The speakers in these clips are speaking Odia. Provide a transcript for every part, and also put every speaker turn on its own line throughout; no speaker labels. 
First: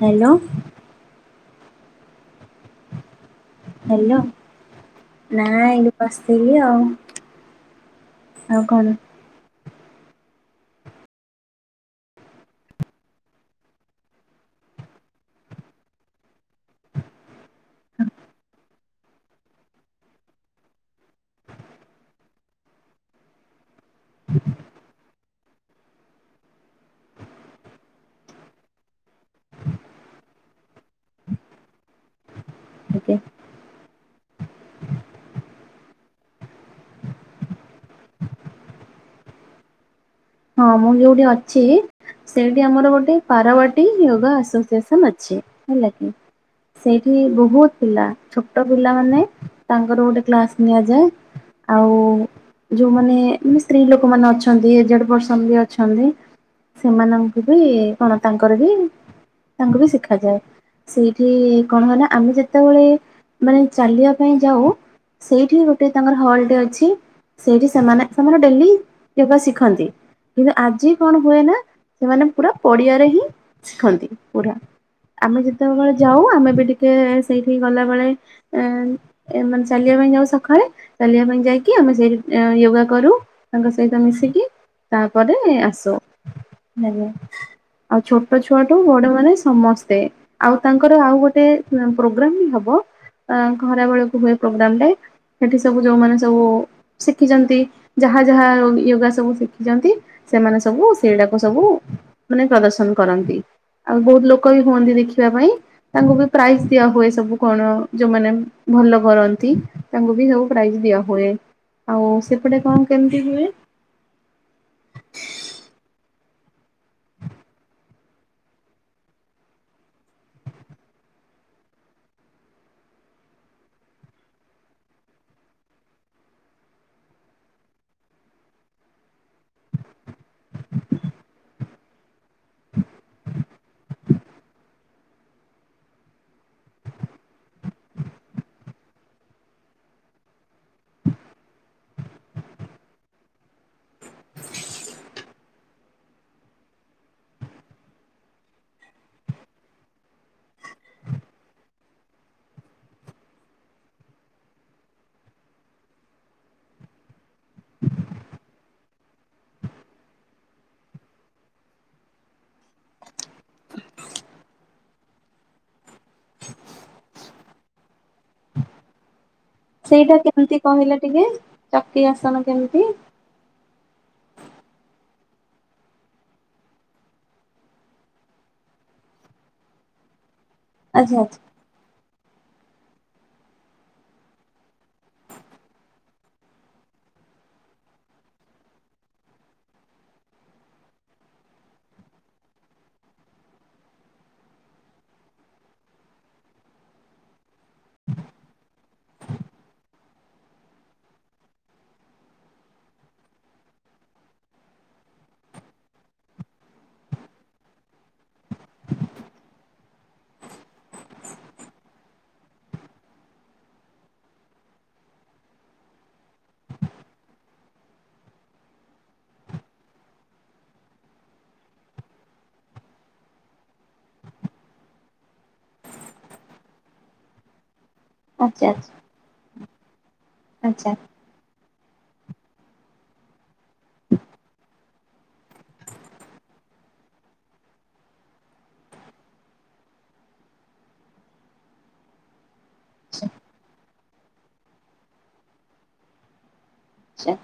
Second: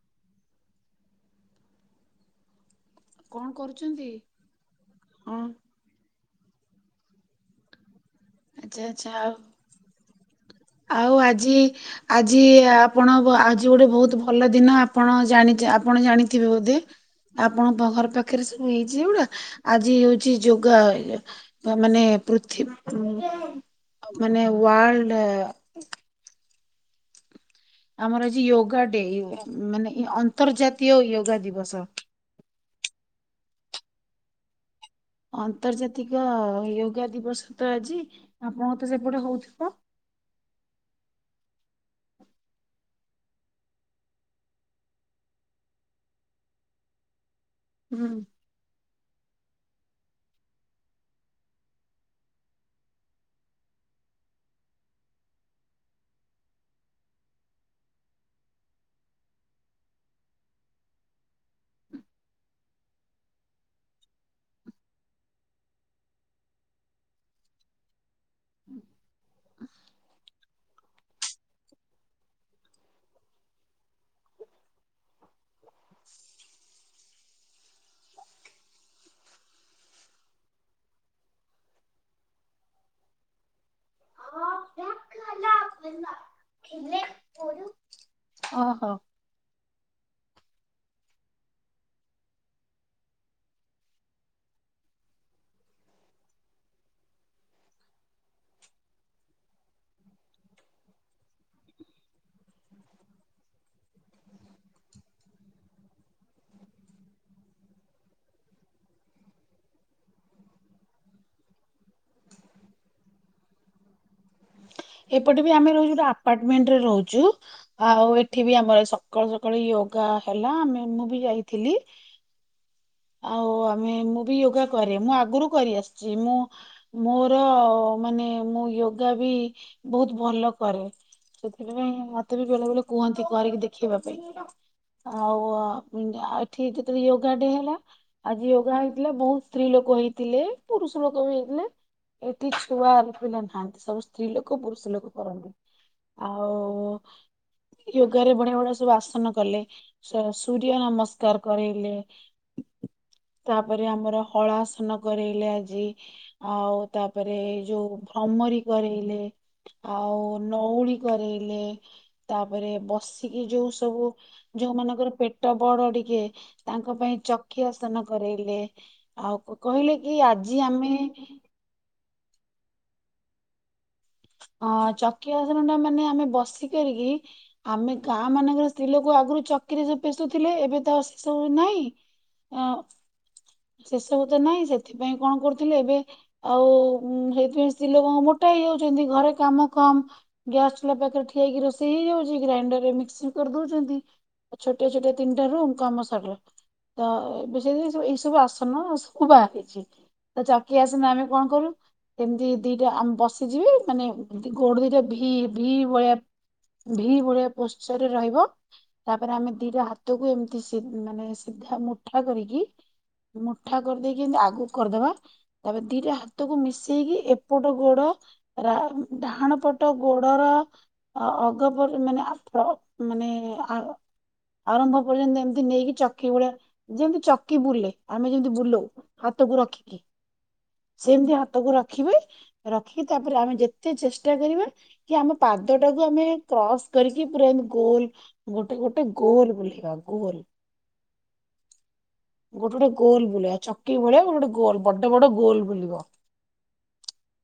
ହ୍ୟାଲୋ।
କଣ କରୁଛନ୍ତି?
ହ୍ୟାଲୋ ନାଇଁ ଵ ସେଇଆ ଆଉ। ଆଉ
ଆଚ୍ଛା
କଣ
ଆଚ୍ଛା ଆଉ। ଆଉ ଆଜି ଆଜି ଆପଣ ଆଜି ଗୋଟେ ବହୁତ ଭଲ ଦିନ ଆପଣ ଜାଣି ଆପଣ ଜାଣିଥିବେ ବୋଧେ ଆପଣଙ୍କ ଘର ପାଖରେ ସବୁ ହେଇଛି ଏଗୁଡ଼ା ଆଜି ହଉଛି ଯୋଗା ମାନେ ପୃଥିବୀ ମାନେ ୱାଲ୍ଡ [inaudible] ଆମର ଆଜି ଯୋଗା ଡେ ମାନେଇ ଅନ୍ତର୍ଜାତୀୟ ୟୋଗା ଦିବସ।
ଆଜ୍ଞା
ଆନ୍ତର୍ଜାତିକ ଯୟୋଗା ଦିବସ ତ ଆଜି ଆପଣଙ୍କ ତ ସେପଟେ ହଉଥିବ?
ହଁ ମୁଁ ଯୋଉଠି ଅଛି ସେଇଠି ଆମର ଗୋଟେ ପାରବାଟୀ ଯୋଗା ଆସୋସିଏସନ ଅଛି ହେଲା କି ସେଇଠି ବହୁ ବହୁତ ପିଲା
ହୁଁ
ଛୋଟ ପିଲାମାନୋ ତାଙ୍କର ଗୋଟେ କ୍ଲାସ ନିଆଯାଏ ଆଉ ଯୋଉମାନେ ମାନେ ସ୍ତ୍ରୀ ଲୋକମାନେ ଅଛନ୍ତି ଏଜେଡ ପର ଅଛନ୍ତି ସେମାନଙ୍କୁ ବି କଣ ତାଙ୍କର ବି ତାଙ୍କୁ ବି ଶିଖାଯାଏ, ସେଇଠି କଣ ହୁ ନା ଆମେ ଯେତେବେଳେ ମାନେ ଚାଲିବା ପାଇଁ ଯାଉ ସେଇଠି ଗୋଟେ ତାଙ୍କର ହଲ୍ ଟେ ଅଛି ସେଇଠି ସେମାନେ ସେମାନେ ଡେଲି ଯୋଗ ଶିଖନ୍ତି। କିନ୍ତୁ ଆଜି କଣ ହୁଏ ନା ସେମାନେ ପୁରା ପଡିଆରେ ହିଁ ଶିଖନ୍ତି ପୁରା ଆମେ ସେତେବେଳେ ଯାଉ ଆମେ ବି ଟିକେ ଟ ସେଇଠି ଗଲା ବେଳେ ମାନେ ଚାଲିବା ପାଇଁ ଯାଉ ସକାଳେ ଚାଲିବା ପାଇଁ ଯାଇକି ଆମେ ସେଇଠି ୟୋଗା କରୁ। ତାଙ୍କ ସହିତ ମିଶିକି ପରେ ଆସୁ ଆଉ ଛୋଟ ଛୁଆଠୁ
ଓହୋ
ବଡ ମାନେ ସମସ୍ତେ ଆଉ ତାଙ୍କର ଆଉ ଗୋଟେ ପ୍ରୋଗ୍ରାମ ବି ହବ ଖରା ବେଳକୁ ହୁଏ ପ୍ରୋଗ୍ରାମଟେ ସେଠି ସବୁ ଯୋଉମାନେ ସବୁ ଶିଖିଛନ୍ତି ଯାହା ଯାହା ୟୋଗା ସବୁ ଶି ଦେଖିଛନ୍ତି ସେମାନେ ସବୁ ସେଇଟାକୁ ସବୁ ମାନେ ପ୍ରଦର୍ଶନ କରନ୍ତି ଆଉ ବହୁତ ଲୋକ ବି ହୁଅନ୍ତି ଦେଖିବା ପାଇଁ ତାଙ୍କୁ ବି ପ୍ରାଇଜ ଦିଆ ହୁଏ ସବୁ କଣ ଯୋଉମାନେ ଭଲ କରନ୍ତି ତାଙ୍କୁ ବି ସବୁ ପ୍ରାଇଜ୍ ଦିଆ ହଏ ଆଉ ସେପଟେ କଣ କେମିତି ହୁଏ?
ଏପଟେ ବି ଆମେ ରହିଛୁ ଗୋଟେ ପାର୍ଟମେଣ୍ଟରେ ରହୁଛୁ ଆଉ ଏଠି ବି ଆମର ସକାଳୁ ସକାଳୁ ୟୋଗା ହେଲା ଆମେ ମୁଁ ବି ଯାଇଥିଲି ଆଉ ଆମେ ମୁଁ ବି ୟୋଗା କରେ ମୁଁ ଆଗରୁ କରିଆସିଛି ମୁଁ ମୋର ମାନେ ମୁଁ ୟୋଗା ବି ବହୁତ ଭଲ କରେ ସେଥିପାଇଁ ମତେ କେତେ ବି ବେଳେ ବେଳେ କୁହନ୍ତି କରିକି ଦେଖେଇବା ପାଇଁ। ଆଉ ଏଠି ଯେତେବେଳେ ୟୋଗା ଡେ ହେଲା ଆଜି ୟୋଗା ହେଇଥିଲା ବହୁତ ସ୍ତ୍ରୀ ଲୋକ ହେଇଥିଲେ। ପୁରୁଷ ଲୋକ ବି ହେଇଥିଲେ ଏଠି ଛୁଆ ପିଲା ନାହାନ୍ତି ସବୁ ସ୍ତ୍ରୀ ଲୋକ କ ପୁରୁଷ ଲୋକ କରନ୍ତି ଆଉ ୟୋଗାରେ ବଢିଆ ବଢିଆ ସବୁ ଆସନ କଲେ ସୂର୍ଯ୍ୟ ନମସ୍କାର କରାଇଲେ ତାପରେ ଆମର ହଳା ଆସନ କରାଇଲେ ଆଜି ଆଉ ତାପରେ ଯୋଉ ଭ୍ରମରୀ କରାଇଲେ। ଆଉ ନଉଳି କରାଇଲେ ତାପରେ ବସିକି ଯୋଉ ସବୁ ଯୋଉମାନଙ୍କର ପେଟ ବଡ ଟିକେ ତାଙ୍କ ପାଇଁ ଚକ୍ଷିଆସନ କରାଇଲେ ଆଉ କହିଲେ
ସେଇଟା
କି
କେମିତି
ଆଜି
କହିଲା
ଆମେ
ଟିକେ କି ଆସନ କେମିତି?
ହଁ ଚକି ଆସନ ଟା ମାନେ ଆମେ ବସି କରିକି ଆମେ ଗାଁ ମାନଙ୍କର ସ୍ତ୍ରୀ ଲୋକ ଆଗରୁ ଚକିରେ ସବୁ ପେ ଥିଲେ ଏବେ ତ ସେ
ଆଚ୍ଛା
ସବୁ ନାଇଁ ହଁ ସେସବୁ ତ ନାଇଁ ସେଥିପାଇଁ କଣ କରୁଥିଲେ ଏବେ ଆଉ ସେଇଥିପାଇଁ ସ୍ତ୍ରୀ ଲୋକଙ୍କ ମୋଟା ହେଇଯାଉଛନ୍ତି, ଘରେ କାମ କମ ଗ୍ୟାସ ଚୁଲା ପାଖରେ ଠିଆଇକି ରୋଷେଇ ହେଇଯାଉଛି ଗ୍ରାଇଣ୍ଡରରେ ମିକ୍ସିଂ କରି ଦଉଛନ୍ତି ଛୋଟିଆ ଛୋଟିଆ ତିନିଟା ରୁମ୍ କାମ ସାରିଲା ତ ଏବେ ସେଥି ବୁ ଆସନ ସବୁ ବାହାରିଛି ଚକି ଆସନ ଆମେ କଣ କରୁ ଏମିତି ଦିଟା ବସିଯିବେ ମାନେ ଗୋଡ ଦିଟା ଭି ଭି ଭଳିଆ ଭି ଭଳିଆ ପୋସ୍ଚରରେ ରହିବ ତାପରେ ଆମେ ଦିଟା ହାତକୁ ଏମିତି ମାନେ ସିଧା ମୁଠା କରିକି ମୁଠା କରିଦେଇକି ଏମତି ଆଗକୁ କରିଦବା ତାପରେ ଦିଟା ହାତକୁ ମିଶେଇକି ଏପଟ ଗୋଡ ଡାହାଣ ପଟ ଗୋଡର ଅଗ ମାନେ ମାନେ ଆରମ୍ଭ ପର୍ଯ୍ୟନ୍ତ ଏମିତି ନେଇକି ଚକି ଭଳିଆ ଯେମତି ଚକି ବୁଲେ। ଆମେ ଯେମିତି
ଆଚ୍ଛା
ବୁଲଉ ହାତକୁ ରଖି। ଆ
ଆଚ୍ଛା
ସେିମତି ହାତକୁ ରଖ ରଖିବେ ରଖିକି ତାପରେ ଆମେ ଯେତେ ଚେଷ୍ଟା କରିବା କି ଆମ ପାଦ ଟାକୁ ଆମେ କ୍ରସ୍ କରିକି ପୁରାମତି ଗୋଲ ଗୋଟେ ଗୋଟେ ଗୋଲ ବୁଲେଇବା ଗୋଲ ଗୋଟେ ଗୋଟେ ଗୋଲ ବୁଲେଇବା ଚକି ଭଳିଆ ଗୋଟେ ଗୋଟେ ଗୋଲ ବଡ ବଡ ଗୋଲ ବୁଲିବ।
ଆଛା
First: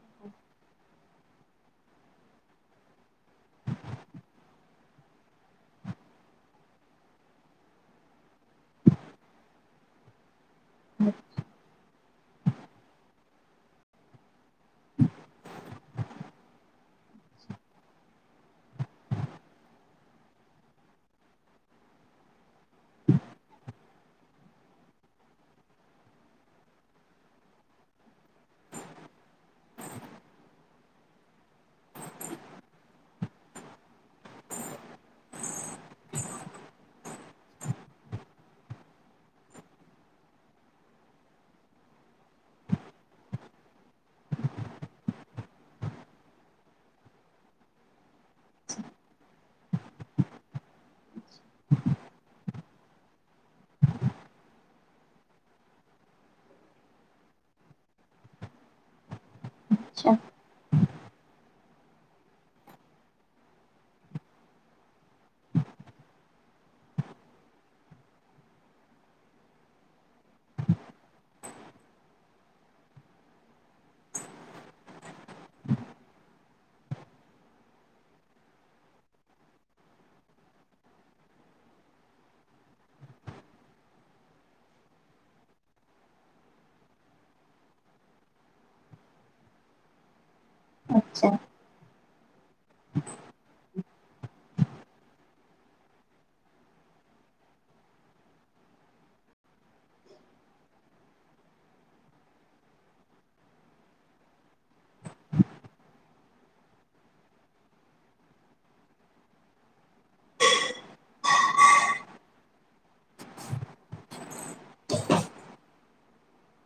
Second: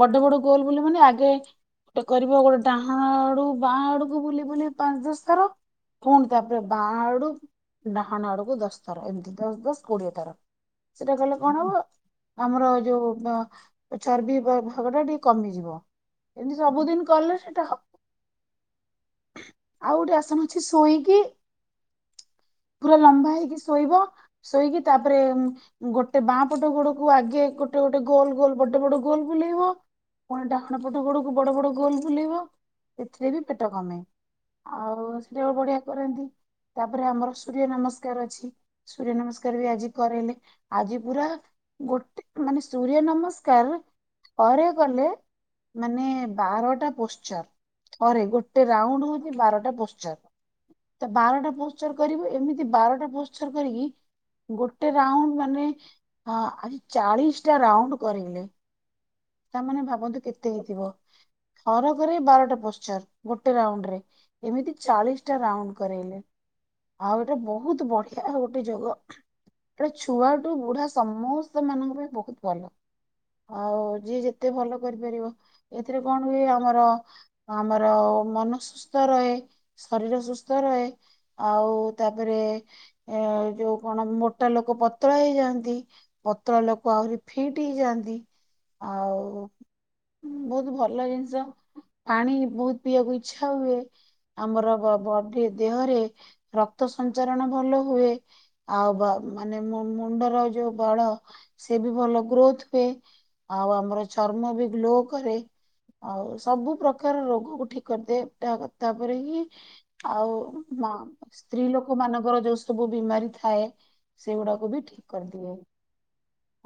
ବଡ ବଡ ଗୋଲ ବୁଲେ ମାନେ ଆଗେ ଗୋଟେ କରିବ ଗୋଟେ ଡାହାଣ ଆଡୁ ବାଁ ଆଡକୁ ବୁଲି ବୁଲି ପାଞ୍ଚ ଦଶ ଥର ପୁଣି ତାପରେ ବାଁ ଆଡୁ ଡାହାଣ ଆଡକୁ ଦଶ ଥର ଏମିତି ଦଶ ଦଶ କୋଡିଏ ଥର ସେଟା କହଲେ କଣ ହବ ଆମର ଯୋଉ ଚର୍ବି ଭାଗ ଟା ଟିକେ କମିଯିବ ଏମିତି ସବୁଦିନ କଲେ ସେଇଟା ହବ ଆଉ ଗୋଟେ ଆସନ ଅଛି ଶୋଇକି ପୁରା ଲମ୍ବା ହେଇକି ଶୋଇବ ଶୋଇକି ତାପରେ ଗୋଟେ ବାଁ ପଟ ଗୋଡକୁ ଆଗେ ଗୋଟେ ଗୋଟେ ଗୋଲ ଗୋଲ ଗୋଟେ ବଡ ଗୋଲ ବୁଲେଇବ ପୁଣ ଡାହାଣ ପଟ ଗୋଡକୁ ବଡ ବଡ ଗୋଲ ବୁଲେଇବ ଏଥିରେ ବି ପେଟ କମେ ଆଉ ସେଟା ବି ବଢିଆ କରନ୍ତି ତାପରେ ଆମର ସୂର୍ଯ୍ୟ ନମସ୍କାର ଅଛି ସୂର୍ଯ୍ୟ ନମସ୍କାର ବି ଆଜି କରାଇଲେ ଆଜି ପୁରା ଗୋଟେ ମାନେ ସୂର୍ଯ୍ୟ ନମସ୍କାର ଅରେ କଲେ ମାନେ ବାରଟା ପୋସ୍ ଚର ଅରେ ଗୋଟେ ରାଉଣ୍ଡ ହଉଛି ବାରଟା ପୋସ୍ ଚର ତ ବାରଟା ପୋସ୍ ଚର କରିବୁ ଏମିତି ବାରଟା ପୋସ୍ ଚର କରିକି ଗୋଟେ ରାଉଣ୍ଡ ମାନେ ଚାଳିଶଟା ରାଉଣ୍ଡ କରାଇଲେ। ତାମାନେ
ଆଚ୍ଛା
ଭାବନ୍ତୁ କେତେ ହେଇଥିବ। ଥରକରେ ବାରଟା ପୋସଚର ଗୋଟେ ରାଉଣ୍ଡରେ ଏମିତି ଚାଳିଶଟା ରାଉଣ୍ଡ କରାଇଲେ ଆଉ ଏଇଟା ବହୁତ ବଢିଆ ଗୋଟେ ଯୋଗ ଏଟା ଛୁଆଠୁ ବୁଢା ସମସ୍ତ ମାନଙ୍କ ପାଇଁ ବହୁତ ଭଲ। ଆଉ ଯିଏ ଯେତେ ଭଲ କରିପାରିବ ଏଥିରେ କଣ ହୁଏ ଆମର ଆମର ମନ ସୁସ୍ଥ ରହେ, ଶରୀର ସୁସ୍ଥ ରହେ ଆଉ ତାପରେ ଏ ଯୋଉ କଣ ମୋଟା ଲୋକ ପତଳା ହେଇଯାଆନ୍ତି, ପତଳା ଲୋକ ଆହୁରି ଫିଟ୍ ହେଇଯାଆନ୍ତି। ଆଉ ବହୁତ ଭଲ
ଆଚ୍ଛା
ଜିନିଷ। ପାଣି ବହୁତ ପିଇବାକୁ ଇଛା ହୁଏ। ଆମର ବ ବ ବଡି ଦେହରେ ରକ୍ତ ସଞ୍ଚାରଣ ଭଲ ହୁଏ। ଆଉ ମାନେ ମୁଣ୍ଡର ଯୋଉ ବାଳ ସେ ବି ଭଲ ଗ୍ରୋଥ ହୁଏ। ଆଉ ଆମର ଚର୍ମ ବି ଗ୍ଲୋ କରେ। ଆଉ ସବୁ ପ୍ରକାର ରୋଗକୁ ଠିକ କରିଦିଏ। ତା ତାପରେ ହିଁ ଆଉ ମ ସ୍ତ୍ରୀ ଲୋକ ମାନଙ୍କର ଯୋଉ ସବୁ ବିମାରୀ ଥାଏ। ସେଗୁଡାକୁ ବି ଠିକ କରିଦିଏ।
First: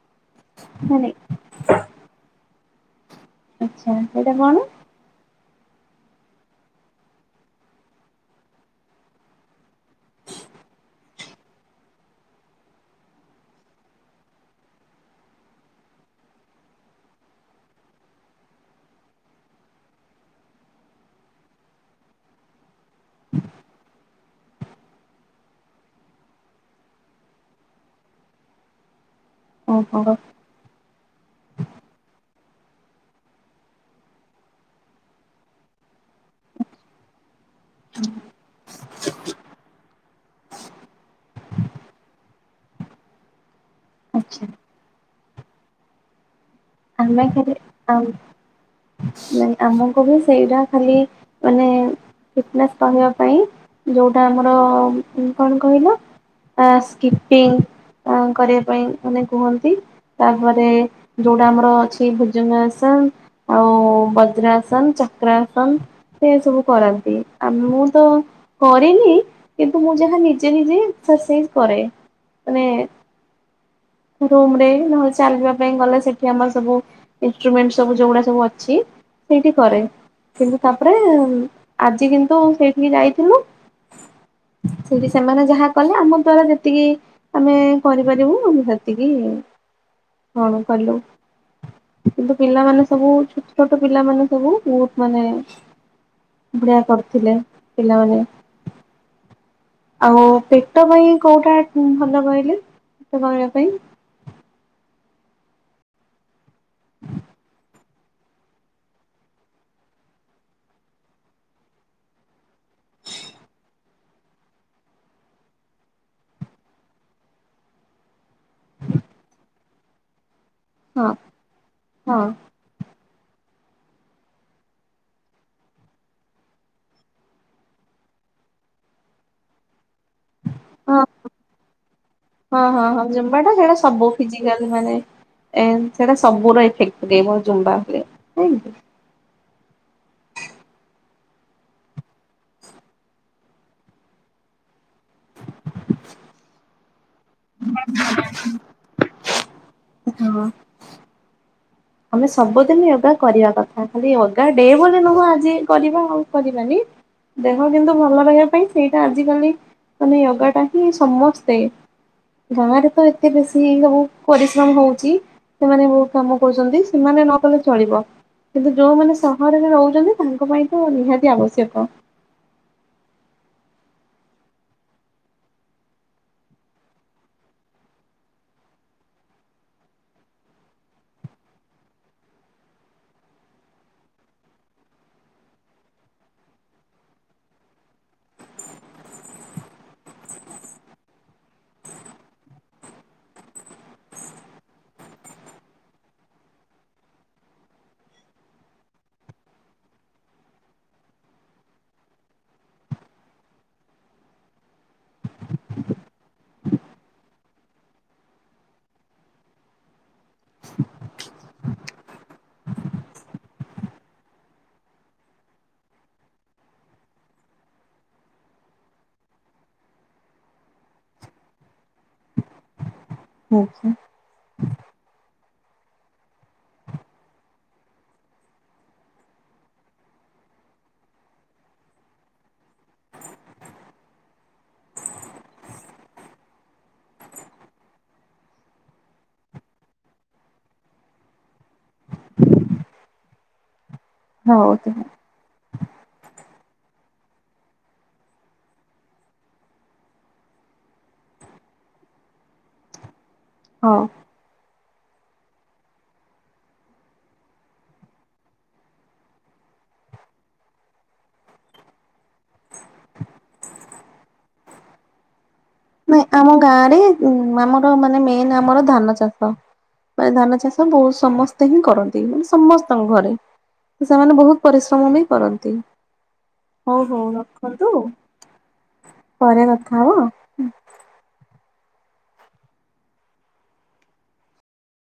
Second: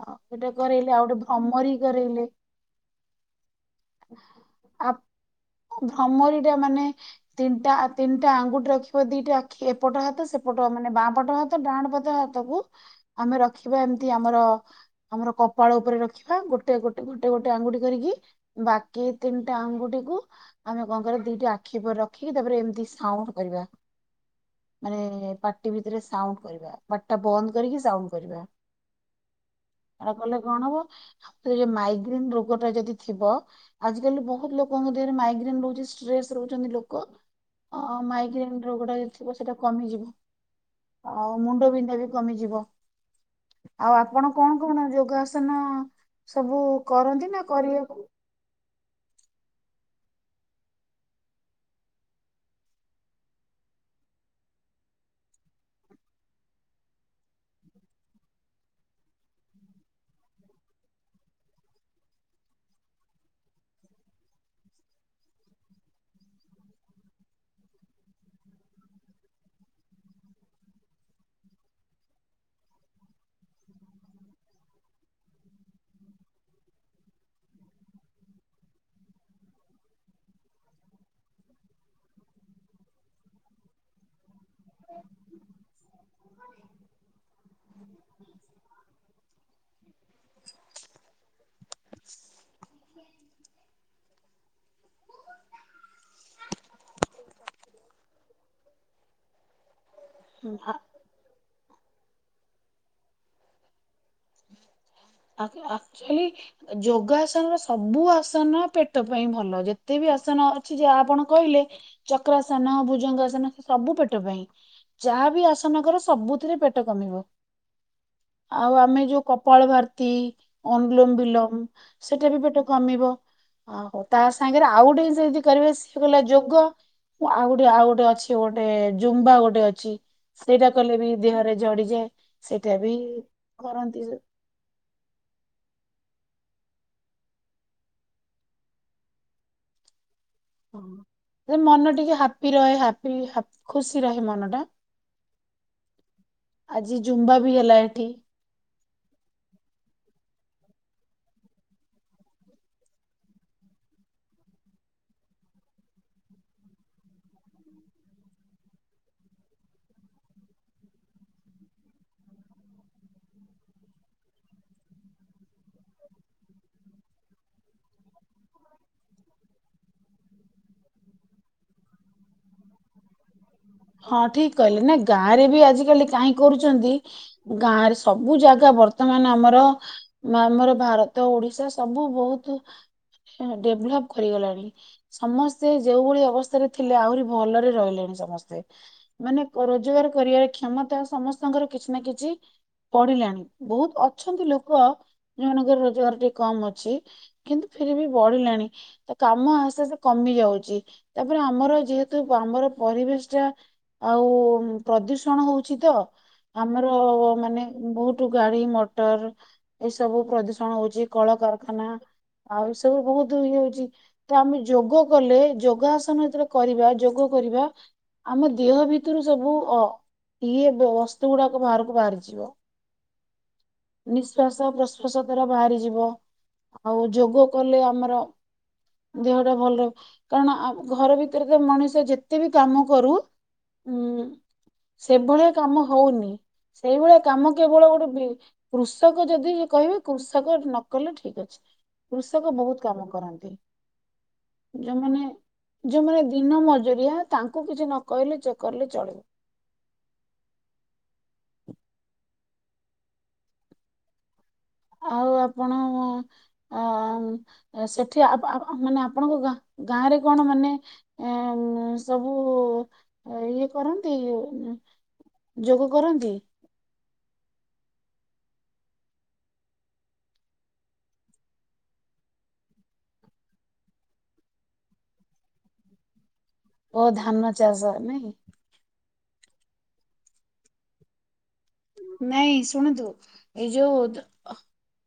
ଅ ସେଇଟା କରାଇଲେ ଆ
ଆରେ
ଗୋଟେ ଅମରି କରେଇଲେ।
ଆଛା ସେଇଟା କଣ।
ଭ୍ରମରିଟା ମାନେ ତିନିଟା ତିନିଟା ଆଙ୍ଗୁଠି ରଖିବ। ଦିଟା ଆଖି ଏପଟ ହାତ ସେପଟ ମାନେ ବାଁପଟ ହାତ ଡାହାଣ ପଟ ହାତକୁ ଆମେ ରଖିବା। ଏମିତି ଆମର ଆମର କପାଳ ଉପରେ ରଖିବା। ହେ ଗୋଟେ ଗୋଟେ ଗୋଟେ ଗୋଟେ ଆଙ୍ଗୁଠି କରିକି। ବାକି ତିନିଟା ଆଙ୍ଗୁଠିକୁ ଆମେ କଣ କରିବା ଦିଟିା ଆଖି ଉପରେ ରଖିକି ତାପରେ ଏମିତି ସାଉଣ୍ଡ କରିବା। ମାନେ ପାଟି ଭିତରେ ସାଉଣ୍ଡ କରିବା। ପାଟି ଟା ବନ୍ଦ କରିକି ସାଉଣ୍ଡ କରିବା। ଆ
ଓହୋ
କଲେ କଣ ହବ। ଏ ଯୋଉ ମାଇଗ୍ରେନ ରୋଗ ଟା ଯଦି ଥିବ। ଆଜିକାଲି ବହୁତ ଲୋକଙ୍କ ଦେହରେ ମାଇଗ୍ରେନ ରହୁଛି। ଷ୍ଟ୍ରେସ ରହୁଛନ୍ତି ଲୋକ ଅ ମାଇଗ୍ରେନ ରୋଗଟା ଯଦି ଥିବ ସେଟା କମିଯିବ। ଆଉ ମୁଣ୍ଡ ବିନ୍ଧା ବି କମିଯିବ। ଆଉ ଆପଣ
ଆଚ୍ଛା
କଣ କଣ ଯୋଗାସନ ସବୁ।
ଆମ
କରନ୍ତି ନା
ଘରେ
କରିବାକୁ
କରେ। ମ ଆମକୁ ବି ସେଇଟା ଖାଲି ମାନେ ଫିଟନେସ୍ କରିବା ପାଇଁ। ଯୋଉଟା ଆମର ଅ କଣ କହିଲ ଅ ସ୍କିପିଙ୍ଗ କରିବା ପାଇଁ ମାନେ କୁହନ୍ତି। ତାପରେ ଯୋଉଟା ଆମର ଅଛି ଭୋଜନସନ, ଆଉ ବଜ୍ରାସନ ଚକ୍ରାସନ ସେ ସବୁ କରନ୍ତି। ଆ ମୁଁ ତ କରେନି କିନ୍ତୁ ମୁଁ ଯାହା ନିଜେ ନିଜେ ଏକ୍ସାର୍ସାଇଯ କରେ, ମାନେ ରୁମ ରେ, ନହେଲେ ଚାଲିବା ପାଇଁ ଗଲେ ସେଠି ଆମର ସବୁ ଇନସ୍ରୁମେଣ୍ଟ ସବୁ ଯୋଉଗୁଡା ସବୁ ଅଛି, ସେଇଠି କରେ। କିନ୍ତୁ ତାପରେ ଆଜି କିନ୍ତୁ ସେଇଠିକି ଯାଇଥିଲୁ ସେଠି ସେମାନେ ଯାହା କଲେ ଆମ ଦ୍ୱାରା ଯେତିକି ଆମେ କରିପାରିବୁ ଏତିକି କଣ କଲୁ। କିନ୍ତୁ ପିଲାମାନେ ସବୁ ଛୋଟ ଛୋଟ ପିଲାମାନେ ସବୁ ବହୁତ ମାନେ ବଢିଆ କରୁଥିଲେ ପିଲାମାନେ। ଆଉ ପେଟ ପାଇଁ କୋଉଟା ଭଲ କହିଲି ସେତେ କହିବ। ପାଇଁ।
ଆ ଆକ୍ଚୁଆଲି ଯୋଗାସନ ର ସବୁ ସବୁ ଆସନ ପେଟ ପାଇଁ ଭଲ। ଯେତେ ବି ଆସନ ଅଛି ଯାହା ଆପଣ କହିଲେ ଚକ୍ରାସନ ଭୁଜଙ୍ଗ ଆସନ ସବୁ ପେଟ ପାଇଁ। ଯାହାବି ଆସନ କର ସବୁଥିରେ ପେଟ କମିବ। ଆଉ ଆମେ ଯୋଉ କପଳ ଭାର [unintelligible]
ହଁ
ଅନୁଲୋମ ବିଲୋମ
ହଁ
ସେଟା ବି ପେଟ କମିବ। ଓହୋ ତା ସାଙ୍ଗରେ ଆଉ ଗୋଟେ ଜିନିଷ ଯଦି କରିବେ ସିଏ ହେଲା ଯୋଗ। ଆଉ ଗୋଟେ ଆଉ ଗୋଟେ ଅଛି ଗୋଟେ ଜୁମ୍ବା ଗୋଟେ ଅଛି। ସେଇଟା କଲେ
ହଁ
ବି ଦେହରେ ଜଡିଯାଏ
ହଁ
ସେଇଟା
ହଁ
ବି
ହଁ ଜୁମ୍ବା ଟା
କରନ୍ତି, ସ
ଏମିତି ସେଇଟା ସବୁରେ ଇଫେକ୍ଟ ପକେଇବ ଜୁମ୍ବା ଉପରେ ନାଇଁ।
ମନ ଟିକେ ହାପି ରହେ ହାପୀ ହାପ ଖୁସି ରହେ ମନ ଟା।
[inaudible]
ଆଜି ଜୁମ୍ବା ବି ହେଲା ଏଠି।
ହଁ। ଆମେ ସବୁଦିନ ୟୋଗା କରିବା କଥା। ଖାଲି ୟୋଗା ଡେ ବୋଲି ନୁହଁ ଆଜି କରିବା ଆଉ କରିବାନି। ଦେହ କିନ୍ତୁ ଭଲ ରହିବା ପାଇଁ ସେଇଟା ଆଜିକାଲି ମାନେ ୟୋଗା ଟା ହିଁ ସମସ୍ତେ ଗାଁ ରେ ତ ଏତେ ବେଶୀ ସବୁ ପରିଶ୍ରମ ହଉଛି। ସେମାନେ ବହୁତ କାମ କହୁଛନ୍ତି ସେମାନେ ନ କଲେ ଚଳିବ। କିନ୍ତୁ ଯୋଉମାନେ ସହରରେ ରହୁଛନ୍ତି ତାଙ୍କ ପାଇଁ ତ ନିହାତି ଆବଶ୍ୟକ।
ହଁ ଠିକ କହିଲେ ନା ଗାଁରେ ବି ଆଜିକାଲି କାହିଁ କରୁଛନ୍ତି, ଗାଁରେ ସବୁ ଜାଗା ବର୍ତ୍ତମାନ ଆମର ଆମର ଭାରତ ଓଡିଶା ସବୁ ବହୁତ ଡେଭଲପ କରିଗଲାଣି। ସମସ୍ତେ ଯୋଉଭଳି ଅବସ୍ଥାରେ ଥିଲେ, ଆହୁରି ଭଲରେ ରହିଲେଣି ସମସ୍ତେ। ମାନେ ରୋଜଗାର କରିବାର କ୍ଷମତା ସମସ୍ତଙ୍କର କିଛି ନା କିଛି ବଢିଲାଣି ବହୁତ ଅଛନ୍ତି ଲୋକ ଯୋଉାନଙ୍କର ରୋଜଗାର ଟିକେ କମ ଅଛି କିନ୍ତୁ ଫିର ବି ବଢିଲାଣି ତ କାମ ଆସ୍ତେ ଆସ୍ତେ କମି ଯାଉଛି ତାପରେ ଆମର ଯେହେତୁ ଆମର ପରିବେଶ ଟା ଆଉ ପ୍ରଦୂଷଣ ହଉଛି ତ ଆମର ମାନେ ବହୁତ ଗାଡି ମଟର, ଏସବୁ ପ୍ରଦୂଷଣ ହଉଛି କଳକାରଖାନା ଆଉ ଏସବୁ ବହୁତ ଇଏ ହଉଛି ତ ଆମେ ଯୋଗ କଲେ ଯୋଗ ଆସନ ଯେତେବେଳେ କରିବା ଯୋଗ କରିବା ଆମ ଦେହ ଭିତରୁ ସବୁ ଅ ଇଏ ବସ୍ତୁ ଗୁଡାକ ବାହାରକୁ ବାହାରିଯିବ।
ଆଚ୍ଛା
ନିଶ୍ଵାସ ପ୍ରଶ୍ଵାସ ଦାରା ବାହାରି ଯିବ ଆଉ ଯୋଗ କଲେ ଆମର ଦେହଟା ଭଲ ରହ କାରଣ ଘର ଭିତରେ ତ ମଣିଷ ଯେତେବି କାମ କରୁ ଉଁ ସେଭଳିଆ କାମ ହଉନି ସେଇଭଳିଆ କାମ କେବଳ ଗୋଟେ କୃଷକ ଯଦି କହିବେ କୃଷକ ନକଲେ ଠିକ ଅଛି, କୃଷକ ବହୁତ କାମ କରନ୍ତି।
ହଉ ତାହେଲେ।
ଯୋଉମାନେ, ଯୋଉମାନେ ଦିନ ମଜୁରିଆ ତାକୁ କିଛି ନ କହିଲେ ଚ କରିଲେ ଚଳିବ।
ହଉ।
ଆଉ ଆପଣ ଅ ସେଠି ମାନେ ଆପଣଙ୍କ ଗାଁ ରେ କଣ ମାନେ ସବୁ ଇଏ କରନ୍ତି। ଯୋଗ
ନାଇଁ
କରନ୍ତି
ଆମ ଗାଁ ରେ ଉ ଆମର ମାନେ ମେନ୍ ଆମର ଧାନ ଚାଷ, ମାନେ ଧାନ ଚାଷ ବହୁତ ସମସ୍ତେ ହିଁ କରନ୍ତି। ମାନେ ସମସ୍ତଙ୍କ ଘରେ, ତ ସେମାନେ ବହୁତ ପରିଶ୍ରମ ବି କରନ୍ତି।
ଓ
ହଉ ହଉ
ଧାନ
ରଖନ୍ତୁ।
ଚାଷ ନାଇଁ
ପରେ କଥା ହବ ହୁଁ [inaudible]
ନାଇଁ ଶୁଣନ୍ତୁ ଏଇ ଯୋଉ